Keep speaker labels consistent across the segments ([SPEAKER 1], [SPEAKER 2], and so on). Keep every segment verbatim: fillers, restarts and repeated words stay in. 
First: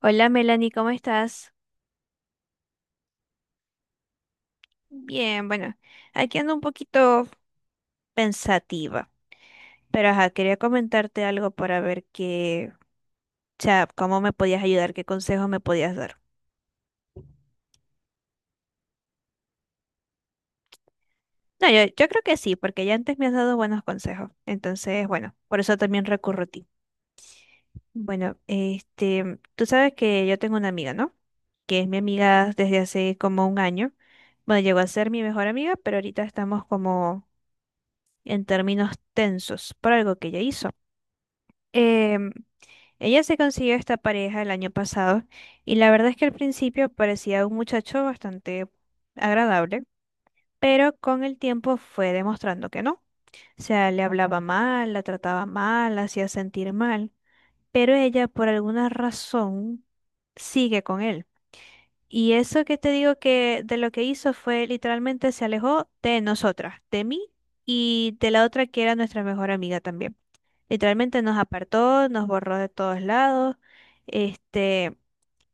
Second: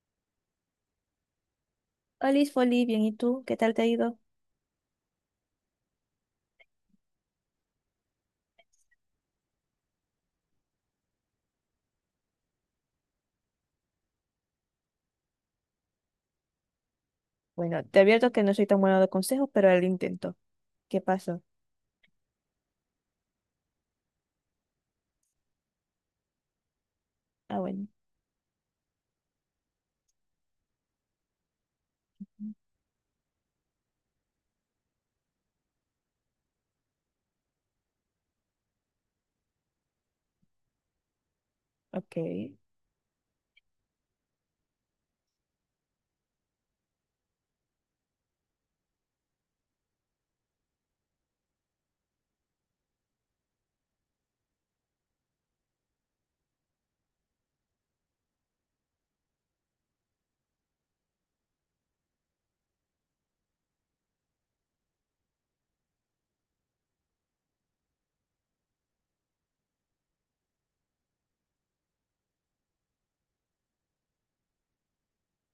[SPEAKER 1] Hola Melanie, ¿cómo estás?
[SPEAKER 2] Olis, Foli, bien, ¿y tú? ¿Qué tal te ha ido?
[SPEAKER 1] Bien, bueno, aquí ando un poquito pensativa, pero ajá, quería comentarte algo para ver qué, o sea, cómo me podías ayudar, qué consejos me podías dar.
[SPEAKER 2] Bueno, te advierto que no soy tan bueno de consejos, pero al intento. ¿Qué pasó?
[SPEAKER 1] No, yo, yo creo que sí, porque ya antes me has dado buenos consejos, entonces, bueno, por eso también recurro a ti.
[SPEAKER 2] Ah, bueno.
[SPEAKER 1] Bueno, este, tú sabes que yo tengo una amiga, ¿no? Que es mi amiga desde hace como un año. Bueno, llegó a ser mi mejor amiga, pero ahorita estamos como en términos tensos por algo que ella hizo.
[SPEAKER 2] Ok.
[SPEAKER 1] Em, ella se consiguió esta pareja el año pasado y la verdad es que al principio parecía un muchacho bastante agradable, pero con el tiempo fue demostrando que no. O sea, le hablaba mal, la trataba mal, la hacía sentir mal, pero ella por alguna razón sigue con él. Y eso que te digo que de lo que hizo fue literalmente se alejó de nosotras, de mí y de la otra que era nuestra mejor amiga también. Literalmente nos apartó, nos borró de todos lados. Este,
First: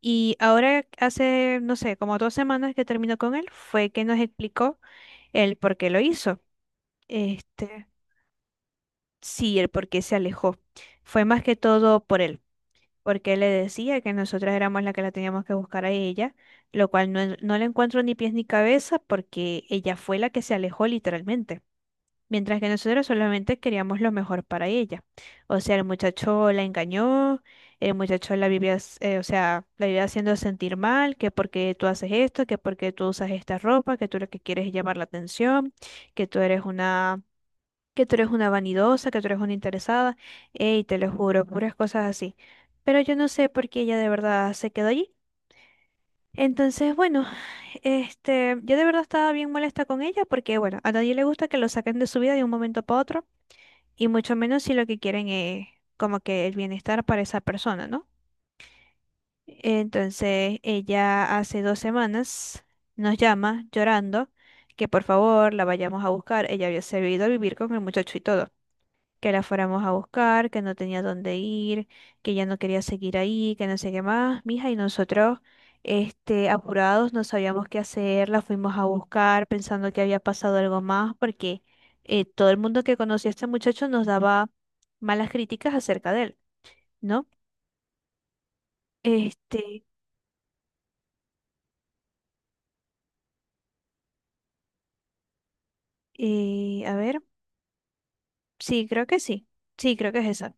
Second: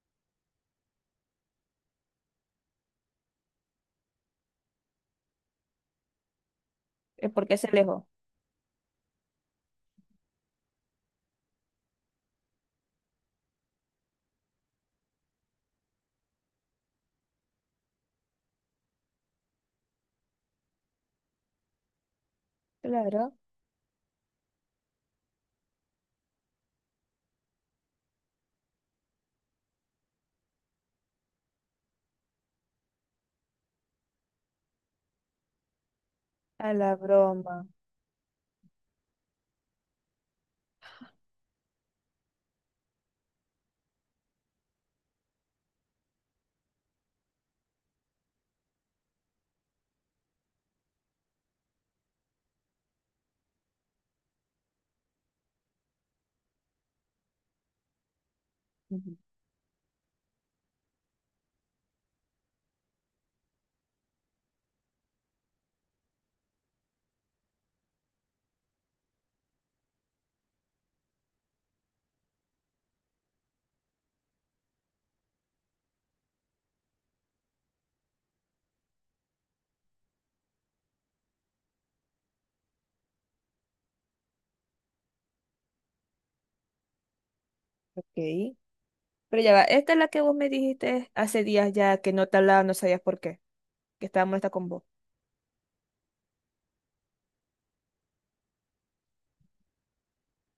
[SPEAKER 1] y ahora hace, no sé, como dos semanas que terminó con él, fue que nos explicó el por qué lo hizo.
[SPEAKER 2] ¿Eh, ¿por qué se
[SPEAKER 1] Este,
[SPEAKER 2] alejó?
[SPEAKER 1] sí, el por qué se alejó. Fue más que todo por él, porque él le decía que nosotras éramos las que la teníamos que buscar a ella, lo cual no, no le encuentro ni pies ni cabeza porque ella fue la que se alejó literalmente, mientras que nosotros
[SPEAKER 2] Claro,
[SPEAKER 1] solamente queríamos lo mejor para ella. O sea, el muchacho la engañó, el muchacho la vivía, s- eh, o sea, la vivía haciendo sentir mal, que porque tú haces esto, que porque tú usas esta ropa, que tú lo que quieres es llamar la atención, que tú eres
[SPEAKER 2] a la
[SPEAKER 1] una,
[SPEAKER 2] broma.
[SPEAKER 1] que tú eres una vanidosa, que tú eres una interesada, y te lo juro, puras cosas así. Pero yo no sé por qué ella de verdad se quedó allí. Entonces, bueno, este, yo de verdad estaba bien molesta con ella porque, bueno, a nadie le gusta que lo saquen de su vida de un momento para otro y mucho menos si lo que quieren es como que el bienestar para esa persona, ¿no?
[SPEAKER 2] Ujú.
[SPEAKER 1] Entonces ella hace dos semanas nos llama llorando que por favor la vayamos a buscar. Ella había sabido vivir con el muchacho y todo que la fuéramos a buscar, que no tenía dónde ir, que ya no quería seguir ahí, que no sé qué más, mija, y nosotros, este, apurados, no sabíamos qué hacer, la fuimos a buscar pensando que había pasado algo más, porque eh, todo el mundo que conocía a este muchacho nos daba malas críticas acerca de él, ¿no?
[SPEAKER 2] Ok. Pero ya va,
[SPEAKER 1] Este,
[SPEAKER 2] esta es la que vos me dijiste hace días ya que no te hablaba, no sabías por qué, que estaba molesta con vos.
[SPEAKER 1] eh, a ver, sí, creo que sí, sí, creo que es esa.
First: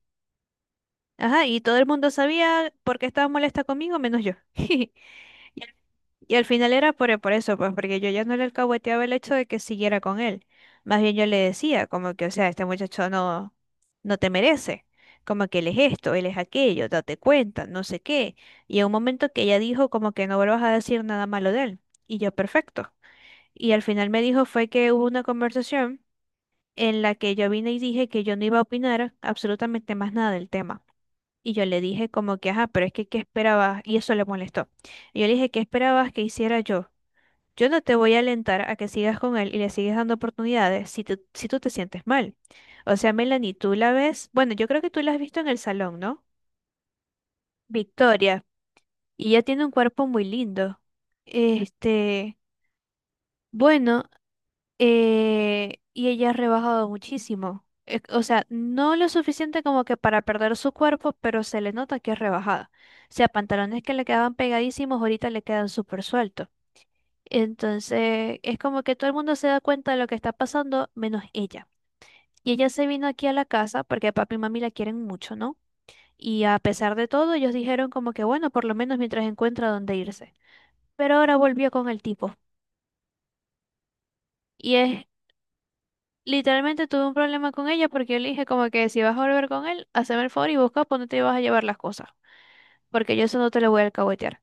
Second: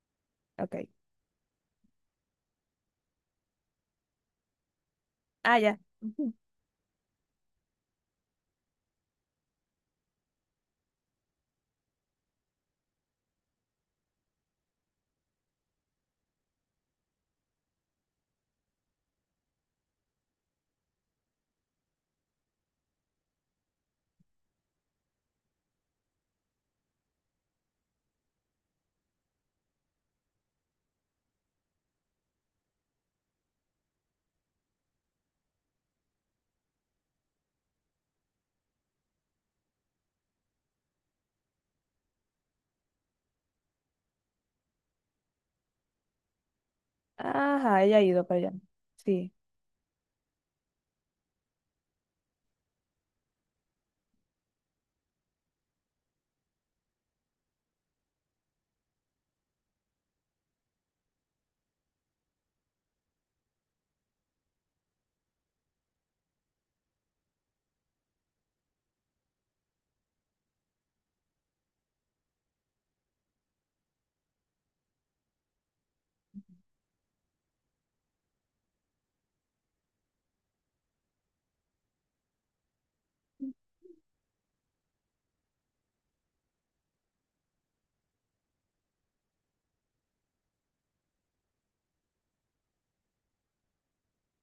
[SPEAKER 2] Ok.
[SPEAKER 1] Ajá, y todo el mundo sabía por qué estaba molesta conmigo, menos yo. Y
[SPEAKER 2] Ah, ya. Ujú.
[SPEAKER 1] Y al final era por, por eso, pues porque yo ya no le alcahueteaba el hecho de que siguiera con él. Más bien yo le decía, como que, o sea, este muchacho no, no te merece. Como que él es esto, él es aquello, date cuenta, no sé qué. Y en un momento que ella dijo como que no vuelvas a decir nada malo de él. Y yo, perfecto. Y al final me dijo fue que hubo una conversación en la que yo vine y dije que yo no iba a opinar absolutamente más nada del tema. Y yo le dije como que, ajá, pero es que, ¿qué esperabas? Y eso le molestó. Y yo le dije, ¿qué esperabas que hiciera yo? Yo no te voy a alentar a que sigas con él y le sigues dando oportunidades si, tú- si tú te sientes mal. O sea, Melanie, tú la ves, bueno, yo creo que tú la has visto en el salón, ¿no?
[SPEAKER 2] Ajá, ella ha ido para
[SPEAKER 1] Victoria,
[SPEAKER 2] allá.
[SPEAKER 1] y
[SPEAKER 2] Sí.
[SPEAKER 1] ella tiene un cuerpo muy lindo. Este, bueno, eh, y ella ha rebajado muchísimo. Eh, O sea, no lo suficiente como que para perder su cuerpo, pero se le nota que es rebajada. O sea, pantalones que le quedaban pegadísimos, ahorita le quedan súper sueltos. Entonces, es como que todo el mundo se da cuenta de lo que está pasando, menos ella. Y ella se vino aquí a la casa porque papi y mami la quieren mucho, ¿no? Y a pesar de todo, ellos dijeron como que, bueno, por lo menos mientras encuentra dónde irse. Pero ahora volvió con el tipo. Y es, literalmente tuve un problema con ella porque yo le dije como que si vas a volver con él, haceme el favor y busca por dónde te vas a llevar las cosas. Porque yo eso no te lo voy a alcahuetear.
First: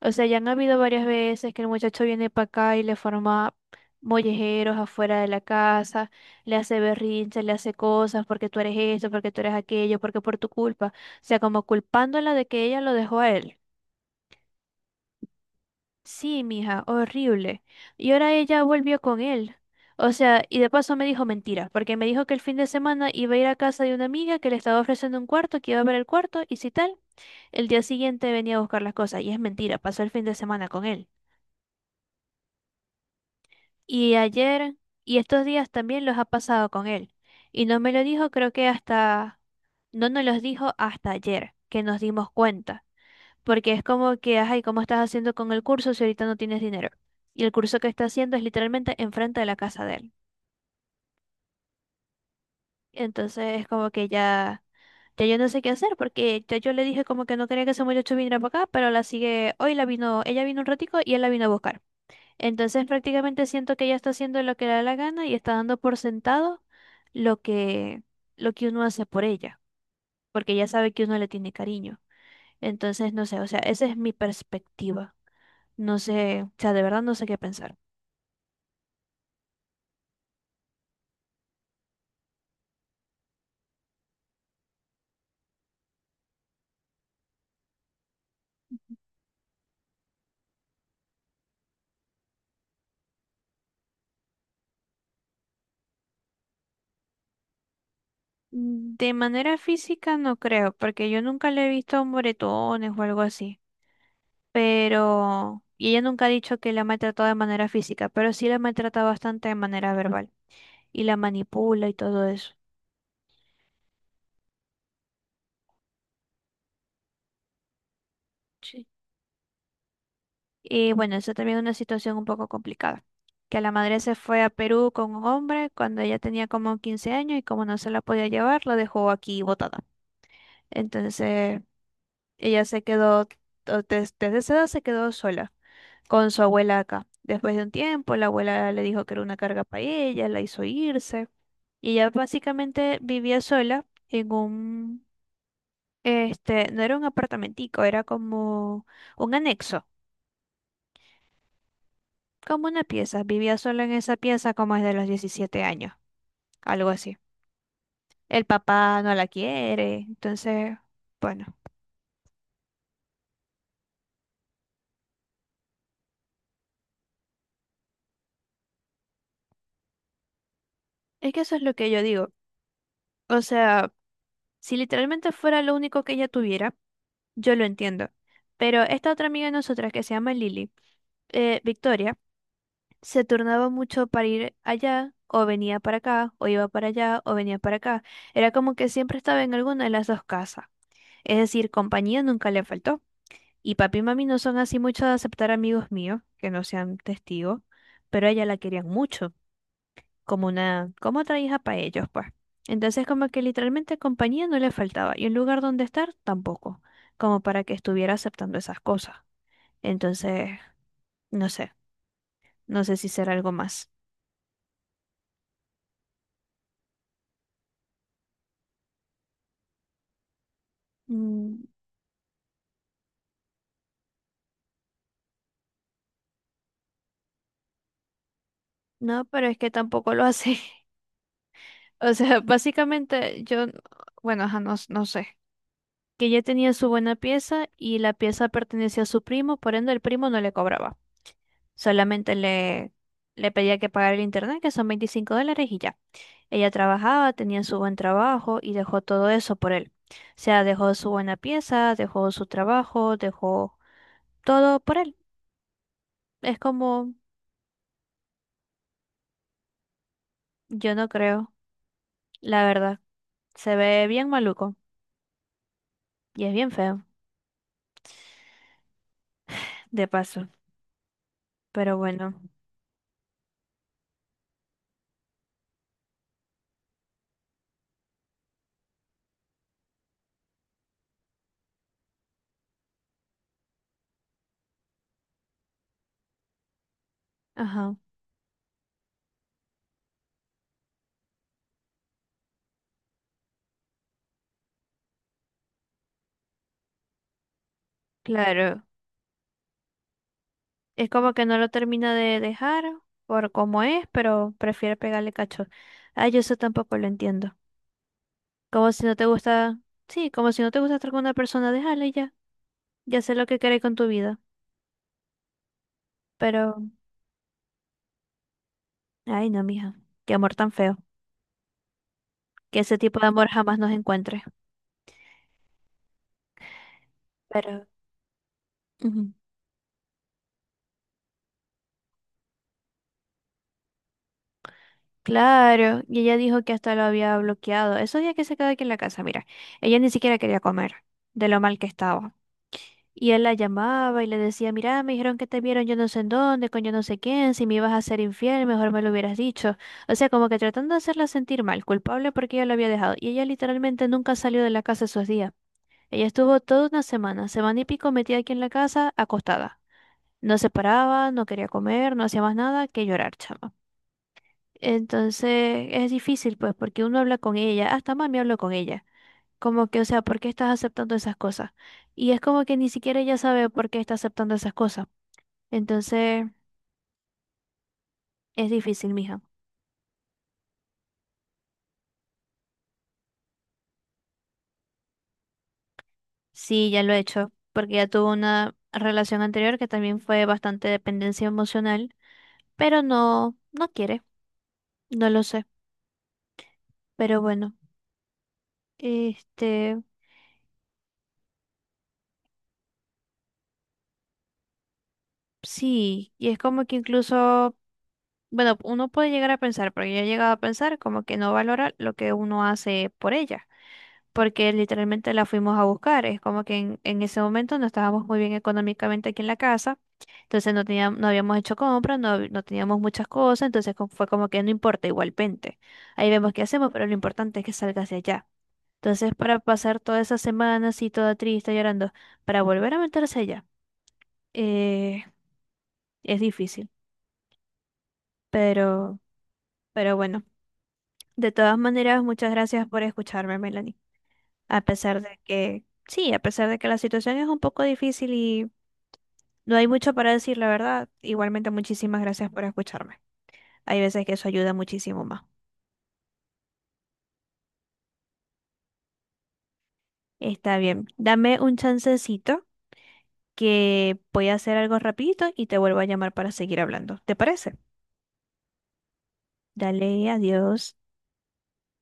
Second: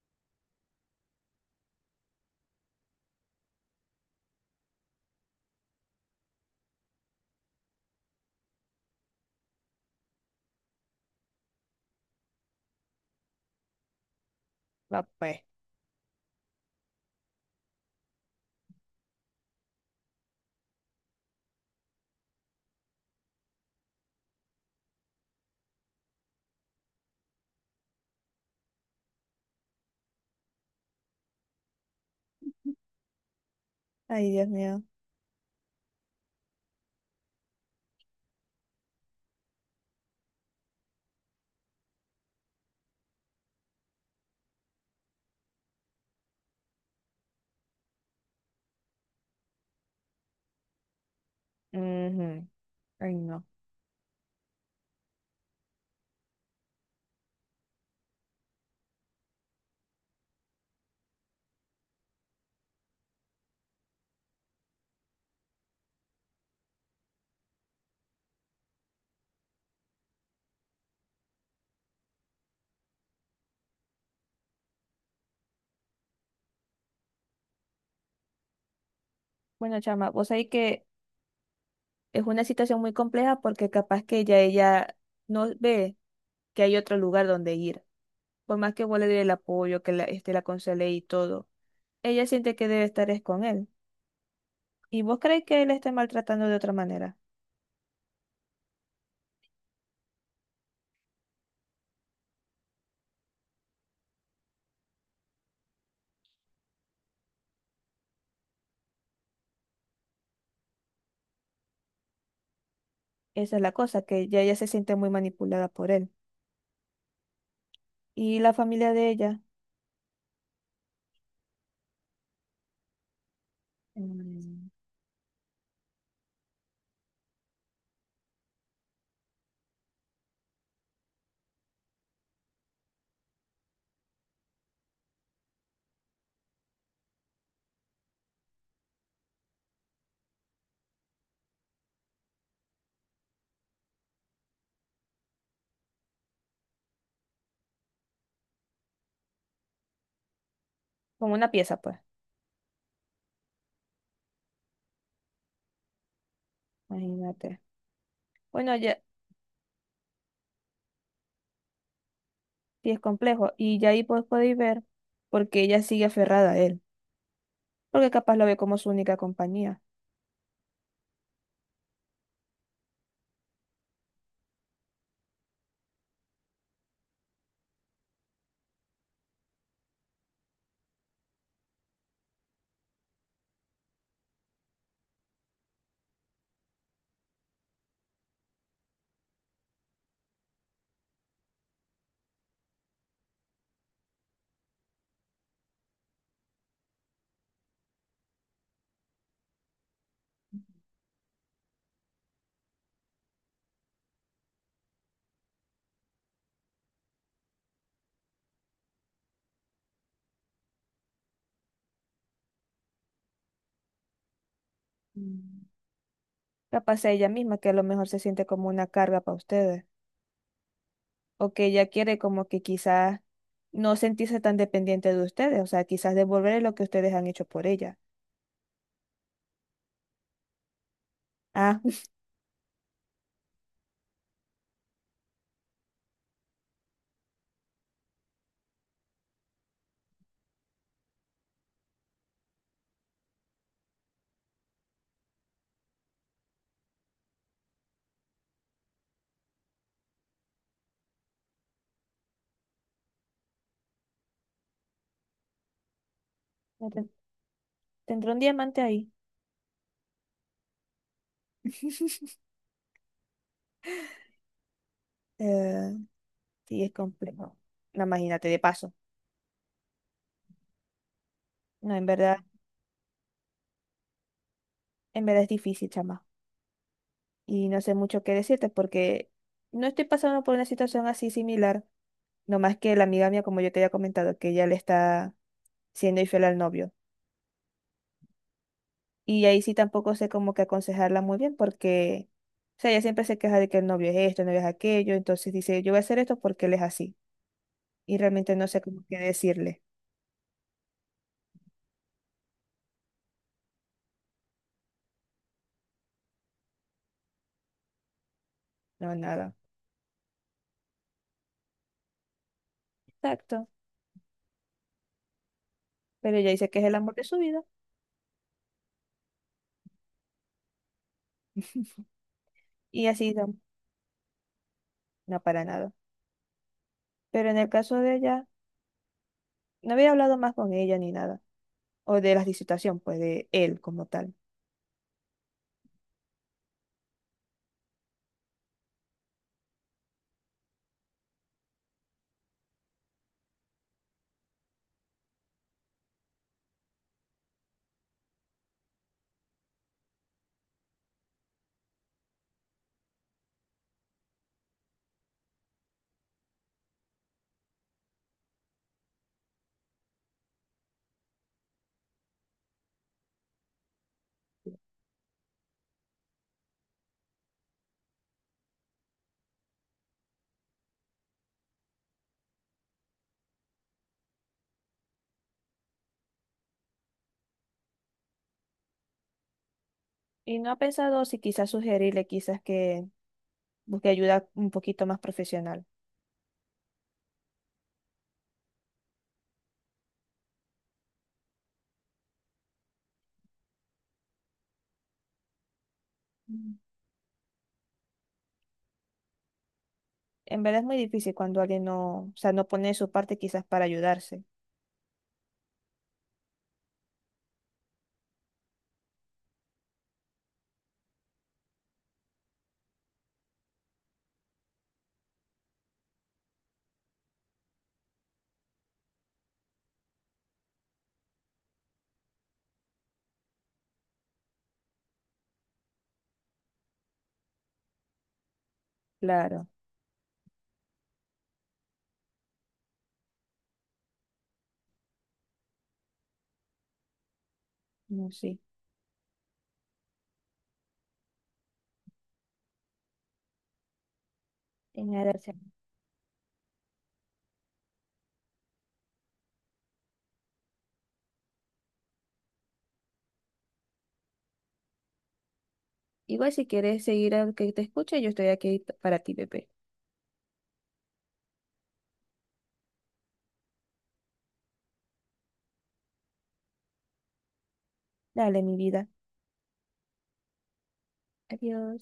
[SPEAKER 1] O sea, ya han habido varias veces que el muchacho viene para acá y le forma mollejeros afuera de la casa, le hace berrinches, le hace cosas porque tú eres esto, porque tú eres aquello, porque por tu culpa. O sea, como culpándola de que ella lo dejó a él.
[SPEAKER 2] Va pues.
[SPEAKER 1] Sí, mija, horrible. Y ahora ella volvió con él. O sea, y de paso me dijo mentiras, porque me dijo que el fin de semana iba a ir a casa de una amiga que le estaba ofreciendo un cuarto, que iba a ver el cuarto, y si tal, el día siguiente venía a buscar las cosas. Y es mentira, pasó el fin de semana con él. Y
[SPEAKER 2] Ay, Dios
[SPEAKER 1] ayer
[SPEAKER 2] mío.
[SPEAKER 1] y estos días también los ha pasado con él. Y no me lo dijo, creo que hasta, no nos los dijo hasta ayer, que nos dimos cuenta. Porque es como que, ay, ¿cómo estás haciendo con el curso si ahorita no tienes dinero? Y el curso que está haciendo es literalmente enfrente de la casa de él.
[SPEAKER 2] Ujú. Ay, no.
[SPEAKER 1] Entonces es como que ya, ya yo no sé qué hacer, porque ya yo le dije como que no quería que ese muchacho viniera para acá, pero la sigue, hoy la vino, ella vino un ratico y él la vino a buscar. Entonces prácticamente siento que ella está haciendo lo que le da la gana y está dando por sentado lo que, lo que uno hace por ella, porque ella sabe que uno le tiene cariño. Entonces, no sé, o sea, esa es mi perspectiva. No sé, o sea, de verdad no sé qué pensar.
[SPEAKER 2] Bueno, chama, vos sabés que es una situación muy compleja porque capaz que ya ella no ve que hay otro lugar donde ir. Por más que vos le dé el apoyo, que la, este, la aconsele y todo, ella siente que debe estar es con él. Y vos creéis que él la esté maltratando de otra manera.
[SPEAKER 1] Mm, De manera física no creo, porque yo nunca le he visto moretones o algo así. Pero, y ella nunca ha dicho que la maltrató de manera física, pero sí la maltrata bastante de manera verbal y la manipula y todo eso.
[SPEAKER 2] Esa es la cosa, que ya ella se siente muy manipulada por él. Y la familia de ella,
[SPEAKER 1] Y bueno, eso también es una situación un poco complicada, que la madre se fue a
[SPEAKER 2] mm,
[SPEAKER 1] Perú con un hombre cuando ella tenía como quince años y como no se la podía llevar, la dejó aquí botada. Entonces, ella se quedó, o des- desde esa edad se quedó sola con su abuela acá. Después de un tiempo, la abuela le dijo que era una carga para ella, la hizo irse y ella básicamente vivía sola en un, este, no era un apartamentico, era como un anexo,
[SPEAKER 2] como una pieza, pues,
[SPEAKER 1] como una pieza. Vivía solo en esa pieza como desde los diecisiete años, algo así.
[SPEAKER 2] imagínate.
[SPEAKER 1] El
[SPEAKER 2] Bueno, ya
[SPEAKER 1] papá no la quiere, entonces, bueno,
[SPEAKER 2] sí es complejo. Y ya ahí pues podéis ver porque ella sigue aferrada a él. Porque capaz lo ve como su única compañía.
[SPEAKER 1] es que eso es lo que yo digo. O sea, si literalmente fuera lo único que ella tuviera, yo lo entiendo. Pero esta otra amiga de nosotras que se llama Lily, eh, Victoria, se turnaba mucho para ir allá, o venía para acá, o iba para allá, o venía para acá. Era como que siempre estaba en alguna de las dos casas. Es decir, compañía nunca le faltó. Y papi y mami no son así mucho de aceptar amigos míos que no sean testigos, pero a ella la querían mucho, como una, como otra hija para ellos, pues. Entonces como que literalmente compañía no le faltaba y un lugar donde estar tampoco, como para que estuviera aceptando esas cosas. Entonces, no sé, no sé si será algo más.
[SPEAKER 2] Mm. Capaz sea ella misma que a lo mejor se siente como una carga para ustedes, o
[SPEAKER 1] Mm,
[SPEAKER 2] que ella quiere como que quizás no sentirse tan dependiente de ustedes, o sea, quizás devolverle lo que ustedes han hecho por ella.
[SPEAKER 1] no, pero es que tampoco lo hace.
[SPEAKER 2] Ah,
[SPEAKER 1] O sea, básicamente yo, bueno, ajá, no, no sé, que ella tenía su buena pieza y la pieza pertenecía a su primo, por ende el primo no le cobraba. Solamente le, le pedía que pagara el internet, que son veinticinco dólares y ya. Ella trabajaba, tenía su buen trabajo y dejó todo eso por él. O sea, dejó su buena pieza, dejó su trabajo, dejó todo por él. Es
[SPEAKER 2] no ten-
[SPEAKER 1] como,
[SPEAKER 2] tendrá un diamante ahí.
[SPEAKER 1] yo no creo, la verdad. Se ve bien maluco
[SPEAKER 2] Eh,
[SPEAKER 1] y es bien
[SPEAKER 2] sí, es
[SPEAKER 1] feo,
[SPEAKER 2] complejo. No, imagínate, de paso.
[SPEAKER 1] de paso.
[SPEAKER 2] No,
[SPEAKER 1] Pero
[SPEAKER 2] en
[SPEAKER 1] bueno,
[SPEAKER 2] verdad, en verdad es difícil, chama. Y no sé mucho qué decirte porque no estoy pasando por una situación así similar, no más que la amiga mía, como yo te había comentado, que ella le está siendo infiel al novio.
[SPEAKER 1] ajá,
[SPEAKER 2] Y ahí sí tampoco sé como que aconsejarla muy bien porque, o sea, ella siempre se queja de que el novio es esto, el novio es aquello, entonces dice, yo voy a hacer esto porque él es así. Y realmente no sé
[SPEAKER 1] claro.
[SPEAKER 2] cómo qué decirle,
[SPEAKER 1] Es como que no lo termina de dejar por cómo es, pero prefiere pegarle cacho. Ay, yo eso tampoco lo entiendo. Como si no
[SPEAKER 2] no,
[SPEAKER 1] te
[SPEAKER 2] nada.
[SPEAKER 1] gusta, sí, como si no te gusta estar con una persona, déjala y ya. Ya sé lo que
[SPEAKER 2] Exacto.
[SPEAKER 1] querés con tu vida.
[SPEAKER 2] Pero ella dice que
[SPEAKER 1] Pero,
[SPEAKER 2] es el amor de su vida
[SPEAKER 1] ay no, mija, qué amor tan feo. Que ese
[SPEAKER 2] y
[SPEAKER 1] tipo de
[SPEAKER 2] así
[SPEAKER 1] amor
[SPEAKER 2] no,
[SPEAKER 1] jamás nos encuentre.
[SPEAKER 2] no para nada. Pero en el
[SPEAKER 1] Pero,
[SPEAKER 2] caso de ella,
[SPEAKER 1] ujú,
[SPEAKER 2] no había hablado más con ella ni nada, o de la situación, pues de él como tal.
[SPEAKER 1] claro, y ella dijo que hasta lo había bloqueado. Esos días que se quedó aquí en la casa, mira, ella ni siquiera quería comer de lo mal que estaba. Y él la llamaba y le decía, mira, me dijeron que te vieron yo no sé en dónde, con yo no sé quién, si me ibas a ser infiel, mejor me lo hubieras dicho. O sea, como que tratando de hacerla sentir mal, culpable porque ella lo había dejado. Y ella literalmente nunca salió de la casa esos días. Ella estuvo toda una semana, semana y pico metida aquí en la casa, acostada. No se paraba, no quería comer, no hacía más nada que llorar, chama. Entonces es difícil, pues, porque uno habla con ella, hasta mami habló con ella. Como que, o sea, ¿por qué estás aceptando esas cosas? Y es como que ni siquiera ella sabe por qué está aceptando esas cosas. Entonces, es difícil, mija.
[SPEAKER 2] Y no ha pensado si quizás sugerirle, quizás que busque ayuda un poquito más profesional.
[SPEAKER 1] Sí, ya lo he hecho, porque ya tuvo una relación anterior que también fue bastante dependencia emocional, pero no, no quiere, no lo sé. Pero bueno, este,
[SPEAKER 2] En verdad es muy difícil cuando alguien no, o sea, no pone de su parte quizás para ayudarse.
[SPEAKER 1] sí, y es como que incluso, bueno, uno puede llegar a pensar, porque yo he llegado a pensar como que no valora lo que uno hace por ella. Porque literalmente la fuimos a buscar. Es como que en, en ese momento no estábamos muy bien económicamente aquí en la casa, entonces no teníamos, no habíamos hecho compras, no, hab- no teníamos muchas cosas, entonces co- fue como que no importa, igualmente. Ahí vemos qué hacemos, pero lo importante es que salga hacia allá. Entonces, para
[SPEAKER 2] Claro,
[SPEAKER 1] pasar toda esa semana así, toda triste, llorando, para volver a meterse allá, eh, es difícil,
[SPEAKER 2] no, sí.
[SPEAKER 1] pero, pero bueno. De todas maneras, muchas gracias por escucharme, Melanie. A
[SPEAKER 2] En
[SPEAKER 1] pesar de
[SPEAKER 2] adelante.
[SPEAKER 1] que, sí, a pesar de que la situación es un poco difícil. No hay mucho para decir, la verdad. Igualmente, muchísimas gracias por escucharme. Hay veces que eso ayuda muchísimo más.
[SPEAKER 2] Igual si quieres seguir al que te escuche, yo estoy aquí para ti, bebé.
[SPEAKER 1] Está bien. Dame un chancecito que voy a hacer algo rapidito y te vuelvo a llamar para seguir hablando. ¿Te parece?
[SPEAKER 2] Dale, mi vida.
[SPEAKER 1] Dale, adiós.
[SPEAKER 2] Adiós.